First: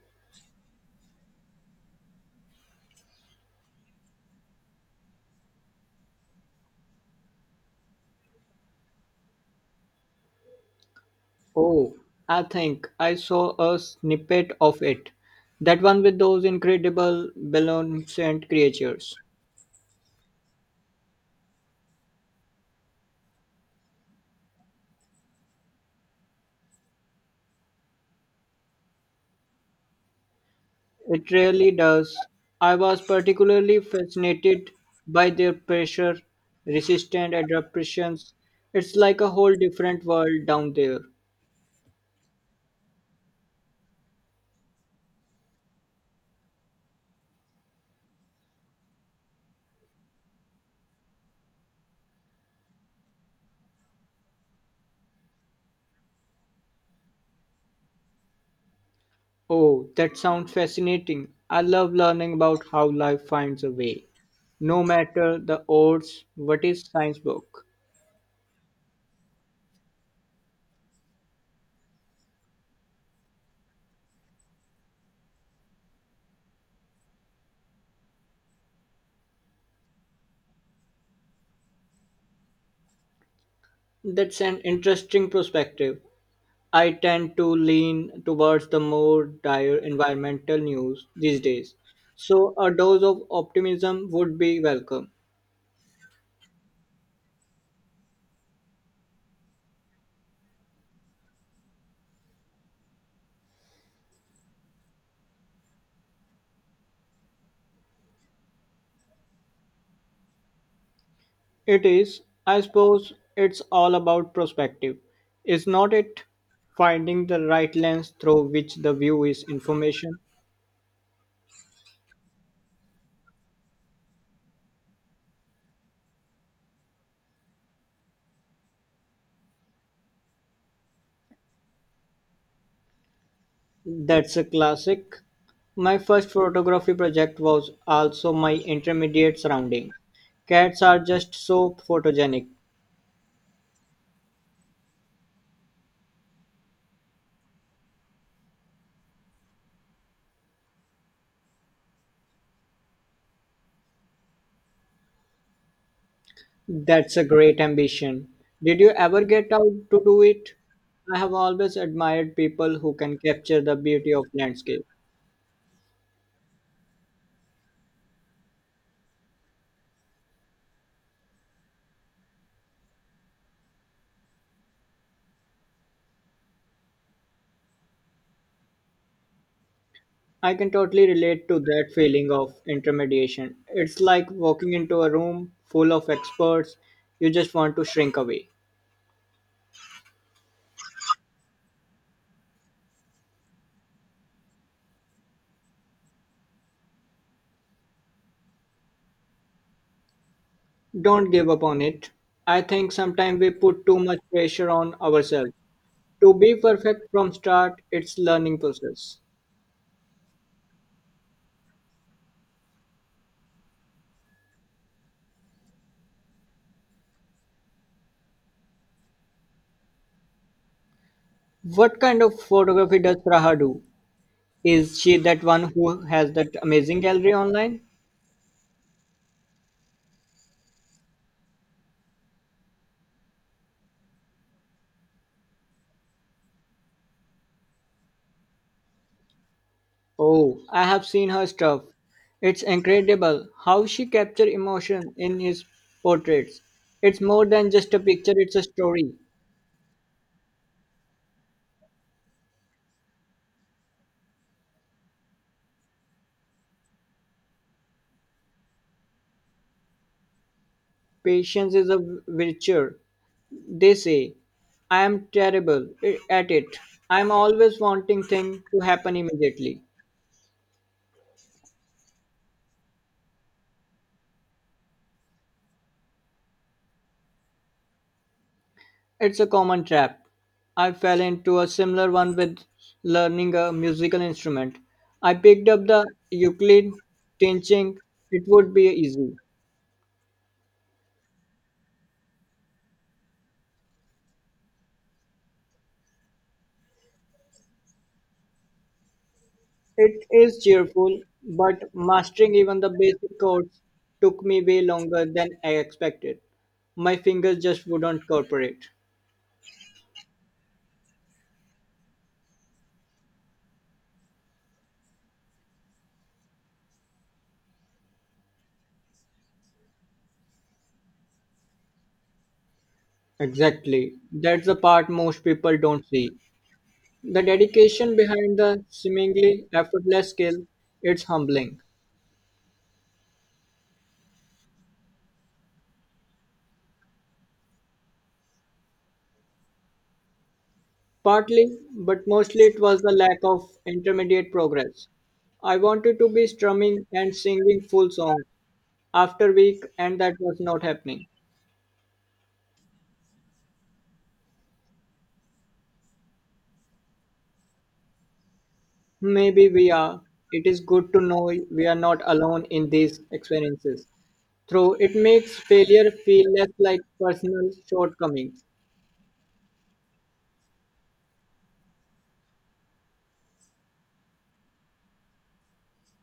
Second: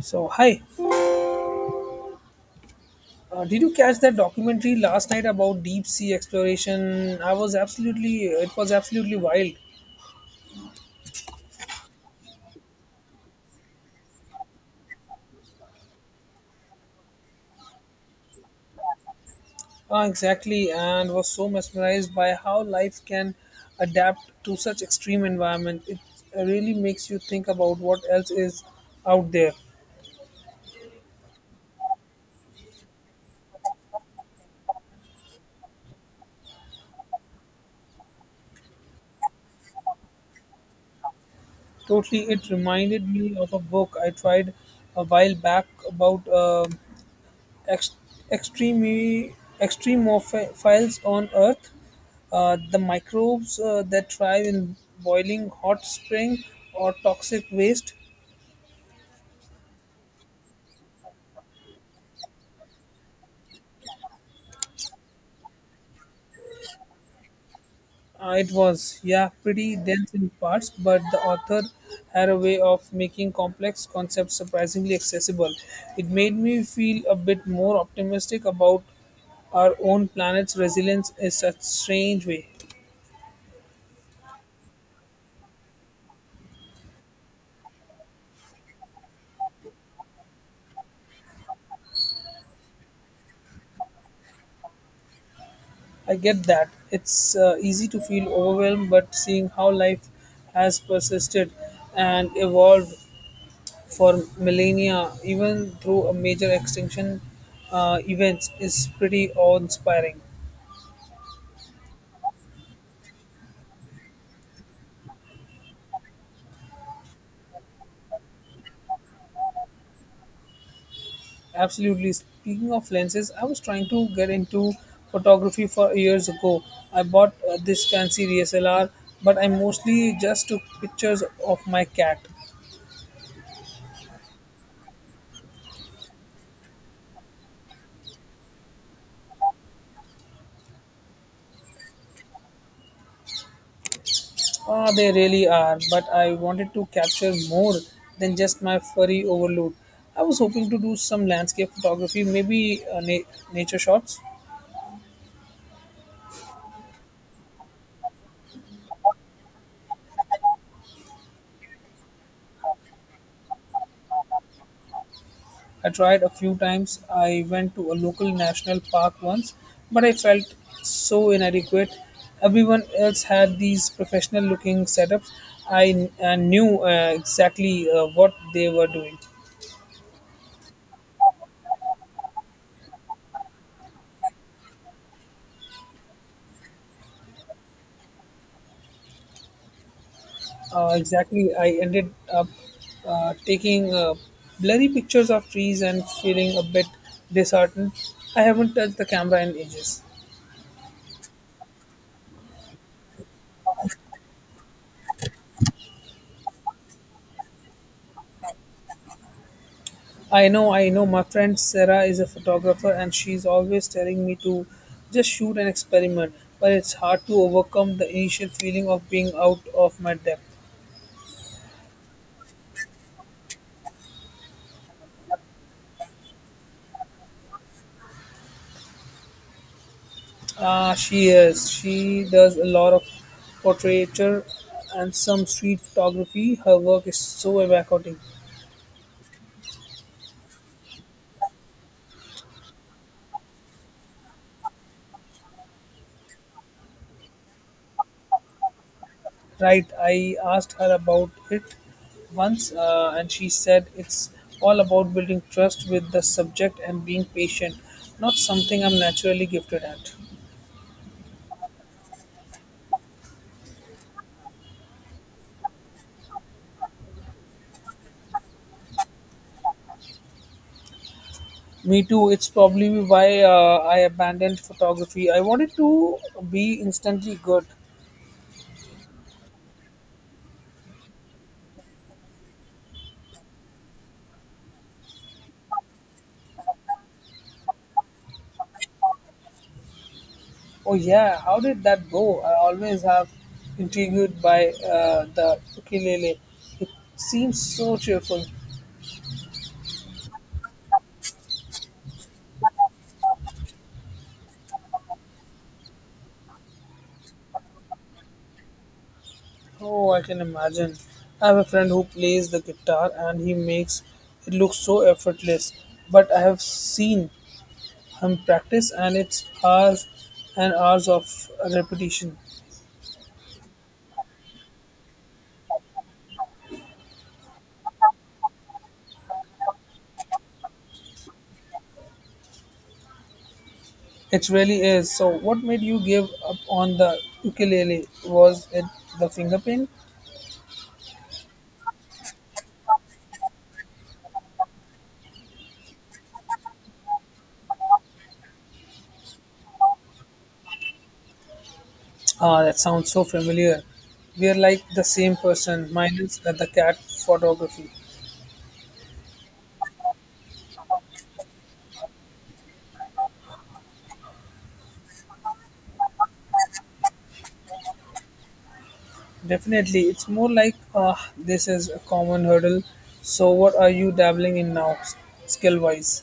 So, hi. Did you catch that documentary last night about deep sea exploration? It was absolutely wild. Oh, I think I saw a snippet of it. That one with those incredible beneficent creatures. Exactly, and was so mesmerized by how life can adapt to such extreme environment. It really makes you think about what else is out there. It really does. I was particularly fascinated by their pressure, resistance, adaptations. It's like a whole different world down there. Totally, it reminded me of a book I tried a while back about ex- extreme extremophiles on Earth, the microbes that thrive in boiling hot spring or toxic waste. Oh, that sounds fascinating. I love learning about how life finds a way. No matter the odds, what is science book? It was, yeah, pretty dense in parts, but the author had a way of making complex concepts surprisingly accessible. It made me feel a bit more optimistic about our own planet's resilience in such strange way. That's an interesting perspective. I tend to lean towards the more dire environmental news these days, so a dose of optimism would be welcome. I get that. It's easy to feel overwhelmed, but seeing how life has persisted and evolved for millennia, even through a major extinction events, is pretty awe-inspiring. It is, I suppose, it's all about perspective. Is not it? Finding the right lens through which the view is information. Absolutely. Speaking of lenses, I was trying to get into photography for years ago. I bought this fancy DSLR, but I mostly just took pictures of my cat. That's a classic. My first photography project was also my intermediate surrounding. Cats are just so photogenic. Ah, they really are, but I wanted to capture more than just my furry overload. I was hoping to do some landscape photography, maybe nature shots. That's a great ambition. Did you ever get out to do it? I have always admired people who can capture the beauty of landscape. I tried a few times. I went to a local national park once, but I felt so inadequate. Everyone else had these professional looking setups. I knew exactly what they were doing. I can totally relate to that feeling of intermediation. It's like walking into a room full of experts you just want to shrink away. Exactly. I ended up taking blurry pictures of trees and feeling a bit disheartened. I haven't touched the camera in ages. Don't give up on it. I think sometimes we put too much pressure on ourselves. To be perfect from start, it's learning process. I know, I know. My friend Sarah is a photographer and she's always telling me to just shoot and experiment, but it's hard to overcome the initial feeling of being out of my depth. What kind of photography does Raha do? Is she that one who has that amazing gallery online? Ah, she is. She does a lot of portraiture and some street photography. Her work is so evocative. Oh, I have seen her stuff. It's incredible how she captures emotion in his portraits. It's more than just a picture, it's a story. Right, I asked her about it once, and she said it's all about building trust with the subject and being patient, not something I'm naturally gifted at. Patience is a virtue, they say. I am terrible at it. I'm always wanting things to happen immediately. Me too, it's probably why I abandoned photography. I wanted to be instantly good. It's a common trap. I fell into a similar one with learning a musical instrument. I picked up the ukulele, teaching; it would be easy. Oh, yeah, how did that go? I always have intrigued by the ukulele. It seems so cheerful. It is cheerful, but mastering even the basic chords took me way longer than I expected. My fingers just wouldn't cooperate. Oh, I can imagine. I have a friend who plays the guitar and he makes it look so effortless. But I have seen him practice and it's hours and hours of repetition. Exactly. That's the part most people don't see. The dedication behind the seemingly effortless skill, it's humbling. It really is. So, what made you give up on the ukulele? Was it the finger pain? Partly, but mostly it was the lack of intermediate progress. I wanted to be strumming and singing full songs after week, and that was not happening. Ah, that sounds so familiar. We are like the same person, minus that the cat photography. Maybe we are. It is good to know we are not alone in these experiences. Though it makes failure feel less like personal shortcomings. Definitely, it's more like, ah, this is a common hurdle. So, what are you dabbling in now, skill wise?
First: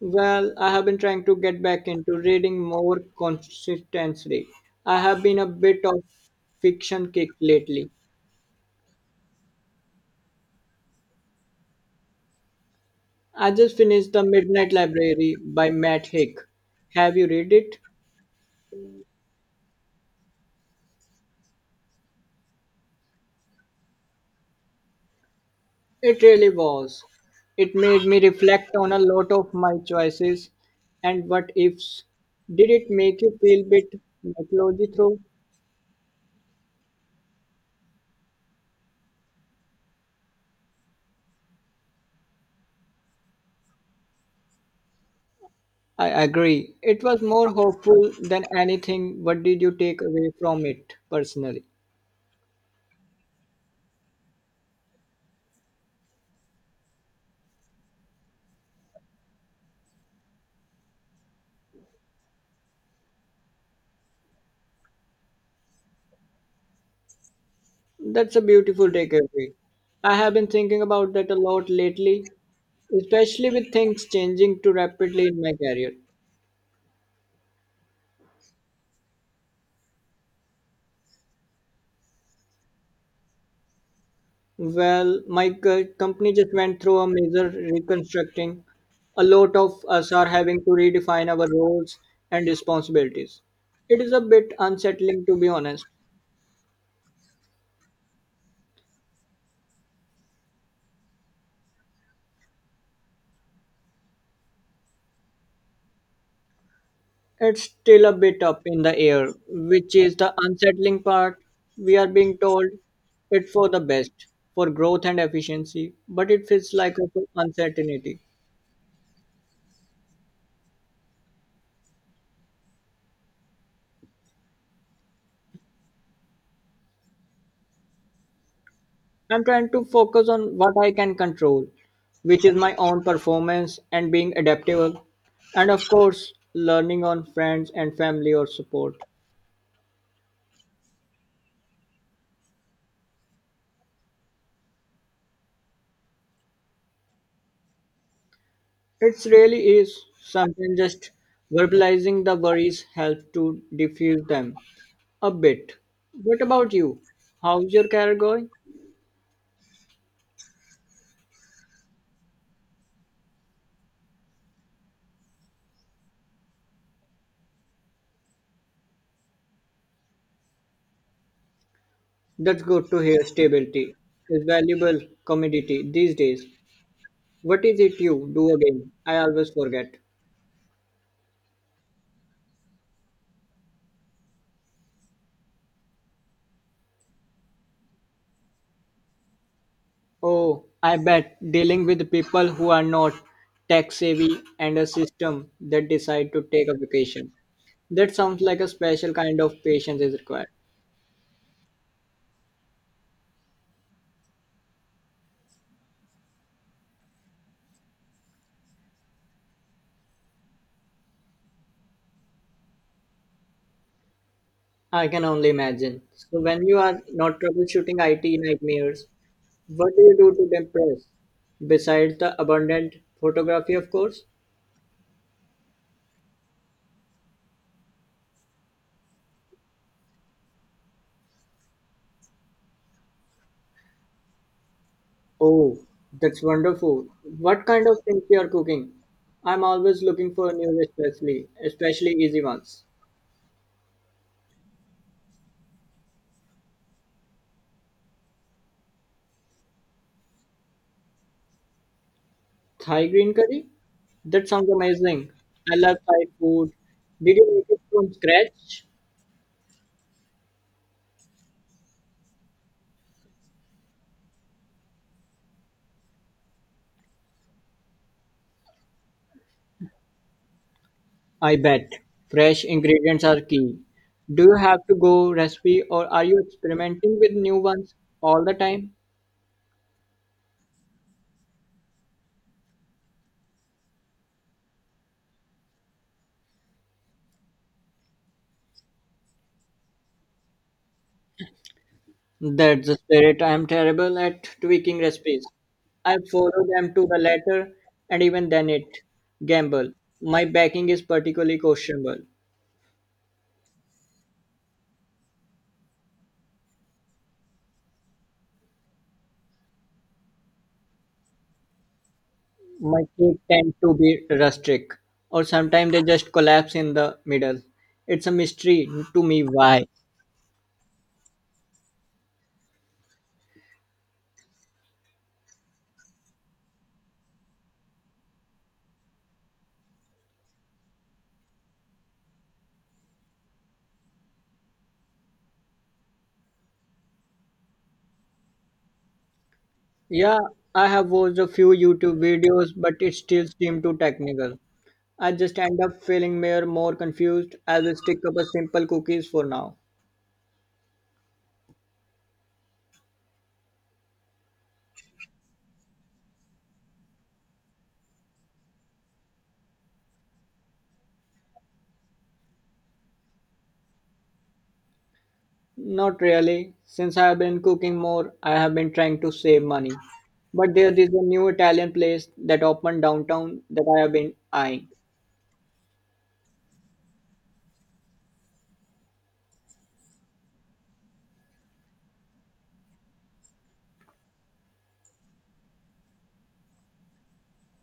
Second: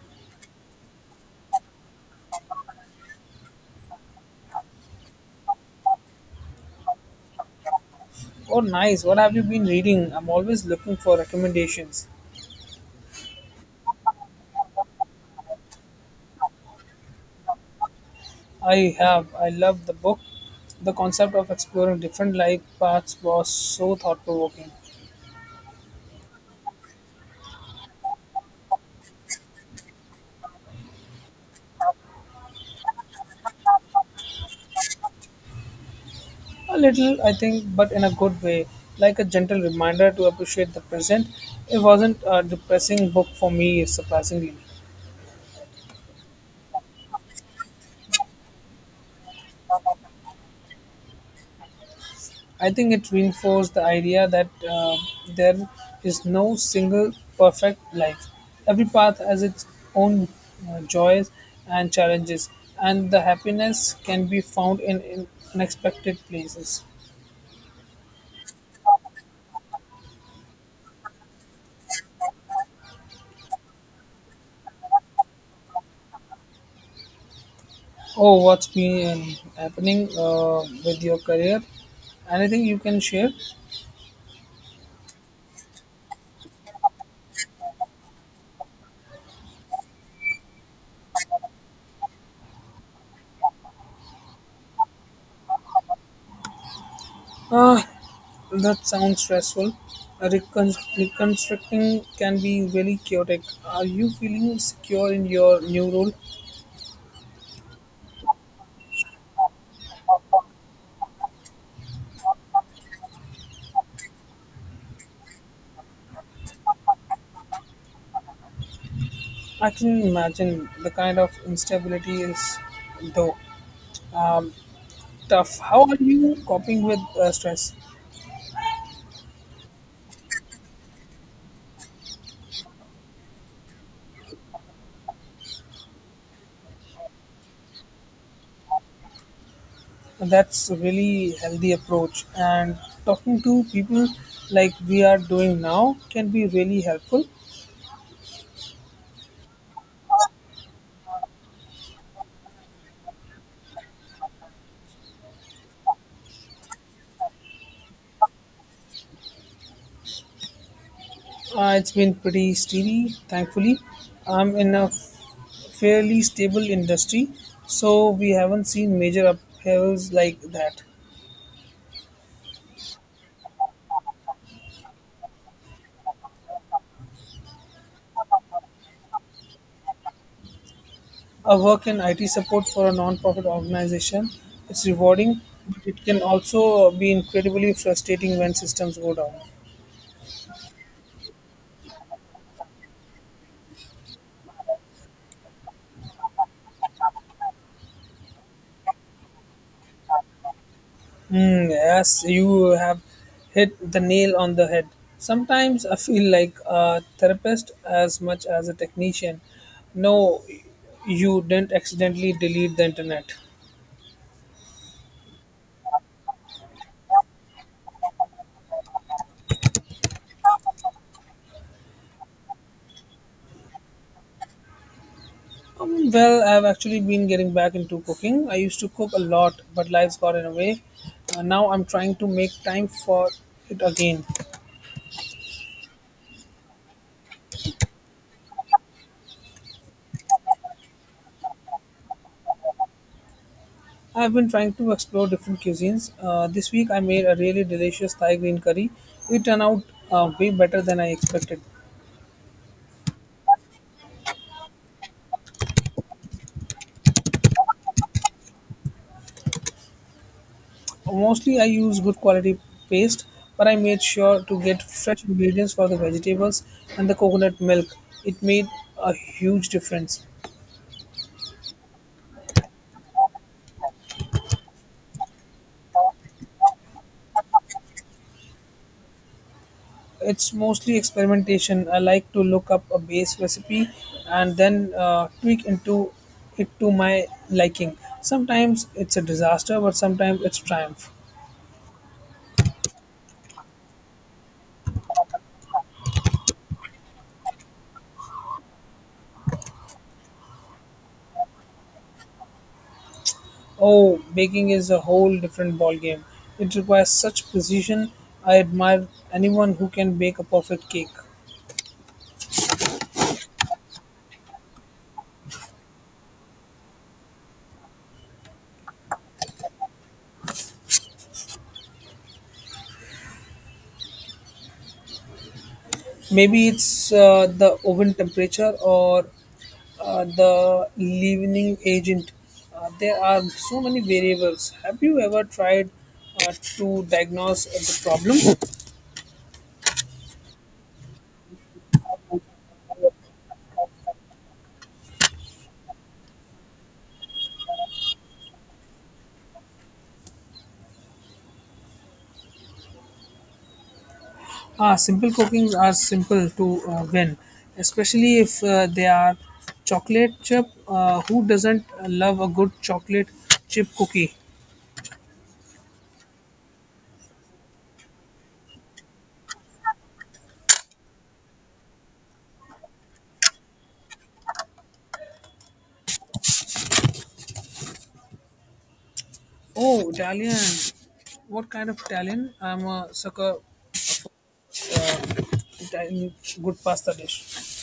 Well, I have been trying to get back into reading more consistently. I have been a bit of fiction kick lately. Oh, nice. What have you been reading? I'm always looking for recommendations. I just finished The Midnight Library by Matt Hick. Have you read it? I have. I love the book. The concept of exploring different life paths was so thought provoking. It really was. It made me reflect on a lot of my choices and what ifs. Did it make you feel a bit mythology through? A little, I think, but in a good way, like a gentle reminder to appreciate the present. It wasn't a depressing book for me, surprisingly. I agree. It was more hopeful than anything. What did you take away from it personally? I think it reinforced the idea that there is no single perfect life. Every path has its own joys and challenges, and the happiness can be found in unexpected places. That's a beautiful takeaway. I have been thinking about that a lot lately, especially with things changing too rapidly in my career. Oh, what's been happening with your career? Anything you can share? Well, my company just went through a major reconstructing. A lot of us are having to redefine our roles and responsibilities. It is a bit unsettling, to be honest. Ah, that sounds stressful. Reconstructing can be really chaotic. Are you feeling secure in your new role? It's still a bit up in the air, which is the unsettling part. We are being told it for the best, for growth and efficiency, but it feels like a full uncertainty. I can imagine the kind of instability is though um, tough. How are you coping with stress? I'm trying to focus on what I can control, which is my own performance and being adaptable, and of course, learning on friends and family or support. That's a really healthy approach, and talking to people like we are doing now can be really helpful. It really is something, just verbalizing the worries help to diffuse them a bit. What about you? How's your career going? It's been pretty steady, thankfully. I'm in a fairly stable industry, so we haven't seen major uphills like that. That's good to hear. Stability is valuable commodity these days. What is it you do again? I always forget. I work in IT support for a non-profit organization. It's rewarding, but it can also be incredibly frustrating when systems go down. Oh, I bet dealing with people who are not tech savvy and a system that decide to take a vacation. That sounds like a special kind of patience is required. Hmm, yes, you have hit the nail on the head. Sometimes I feel like a therapist as much as a technician. No, you didn't accidentally delete the internet. I can only imagine. So when you are not troubleshooting IT nightmares, what do you do to impress? Besides the abundant photography, of course. Well, I've actually been getting back into cooking. I used to cook a lot, but life's got in the way. Now I'm trying to make time for it again. Oh, that's wonderful. What kind of things you are cooking? I'm always looking for new recipes, especially easy ones. I've been trying to explore different cuisines. This week I made a really delicious Thai green curry. It turned out way better than I expected. Thai green curry? That sounds amazing. I love Thai food. Did you make it from scratch? Mostly I use good quality paste, but I made sure to get fresh ingredients for the vegetables and the coconut milk. It made a huge difference. I bet. Fresh ingredients are key. Do you have to go recipe or are you experimenting with new ones all the time? It's mostly experimentation. I like to look up a base recipe and then tweak into it to my liking. Sometimes it's a disaster, but sometimes it's triumph. That's the spirit. I am terrible at tweaking recipes. I follow them to the letter and even then it gamble. My baking is particularly questionable. Oh, baking is a whole different ballgame. It requires such precision. I admire anyone who can bake a perfect cake. My cake tend to be rustic, or sometimes they just collapse in the middle. It's a mystery to me why. Maybe it's the oven temperature or the leavening agent. There are so many variables. Have you ever tried to diagnose the problem? Yeah, I have watched a few YouTube videos, but it still seems too technical. I just end up feeling more confused. I will stick up a simple cookies for now. Ah, simple cookings are simple to win, especially if they are chocolate chip. Who doesn't love a good chocolate chip cookie? Not really. Since I have been cooking more, I have been trying to save money. But there is a new Italian place that opened downtown that I have been eyeing. Oh, Italian. What kind of Italian? I'm a sucker Italian good pasta dish.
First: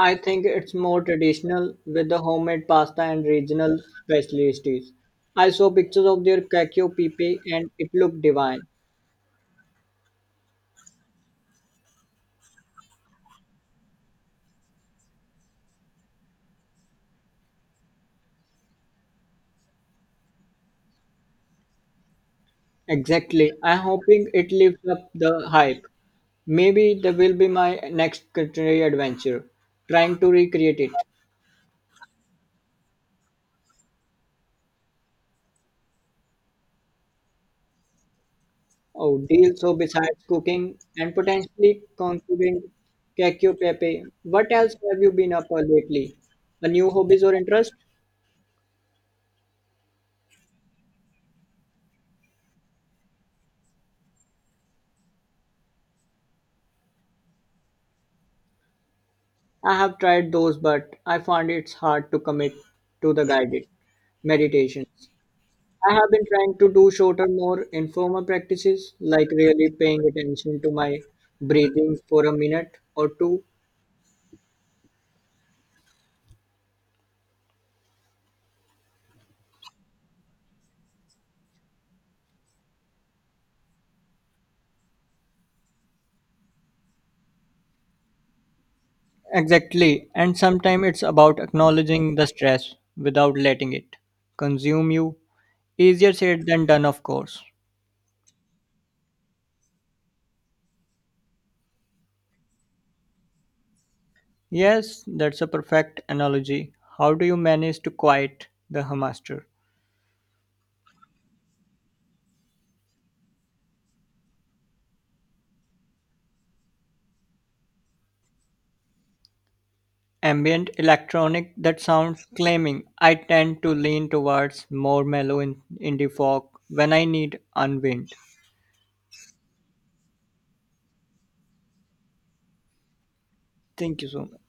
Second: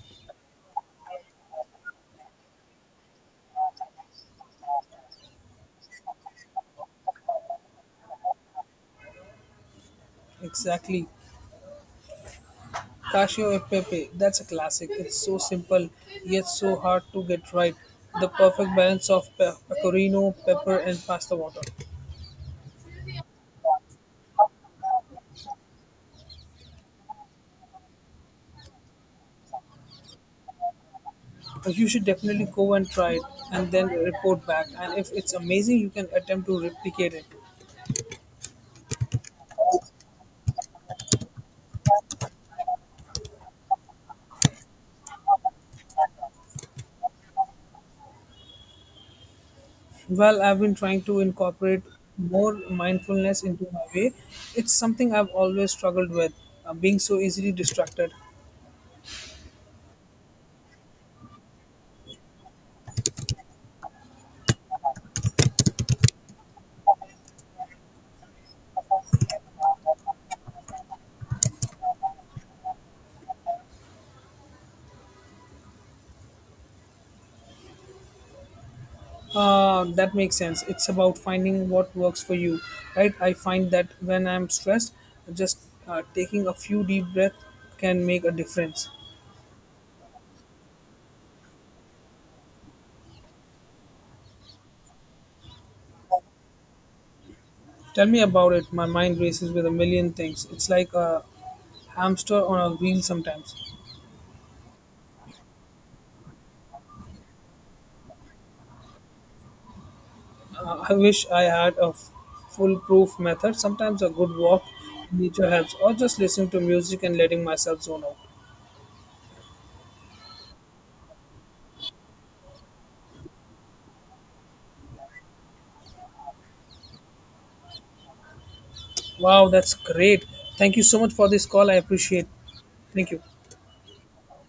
I think it's more traditional with the homemade pasta and regional specialties. I saw pictures of their cacio e pepe and it looked divine. Exactly. Casio e pepe. That's a classic. It's so simple yet so hard to get right. The perfect balance of pecorino, pepper, and pasta water. Exactly. I'm hoping it lives up the hype. Maybe that will be my next culinary adventure, trying to recreate it. You should definitely go and try it and then report back. And if it's amazing, you can attempt to replicate it. Oh, deal. So besides cooking and potentially conquering cacio e pepe, what else have you been up for lately? A new hobbies or interest? Well, I've been trying to incorporate more mindfulness into my way. It's something I've always struggled with, being so easily distracted. I have tried those, but I find it's hard to commit to the guided meditations. I have been trying to do shorter, more informal practices, like really paying attention to my breathing for a minute or two. That makes sense. It's about finding what works for you, right? I find that when I'm stressed, just taking a few deep breaths can make a difference. Exactly, and sometimes it's about acknowledging the stress without letting it consume you. Easier said than done, of course. Tell me about it. My mind races with a million things. It's like a hamster on a wheel sometimes. Yes, that's a perfect analogy. How do you manage to quiet the hamster? I wish I had a foolproof method. Sometimes a good walk in nature helps, or just listening to music and letting myself zone out. Ambient electronic that sounds claiming. I tend to lean towards more mellow in indie folk when I need unwind. Wow, that's great. Thank you so much for this call. I appreciate. Thank you. Thank you so much.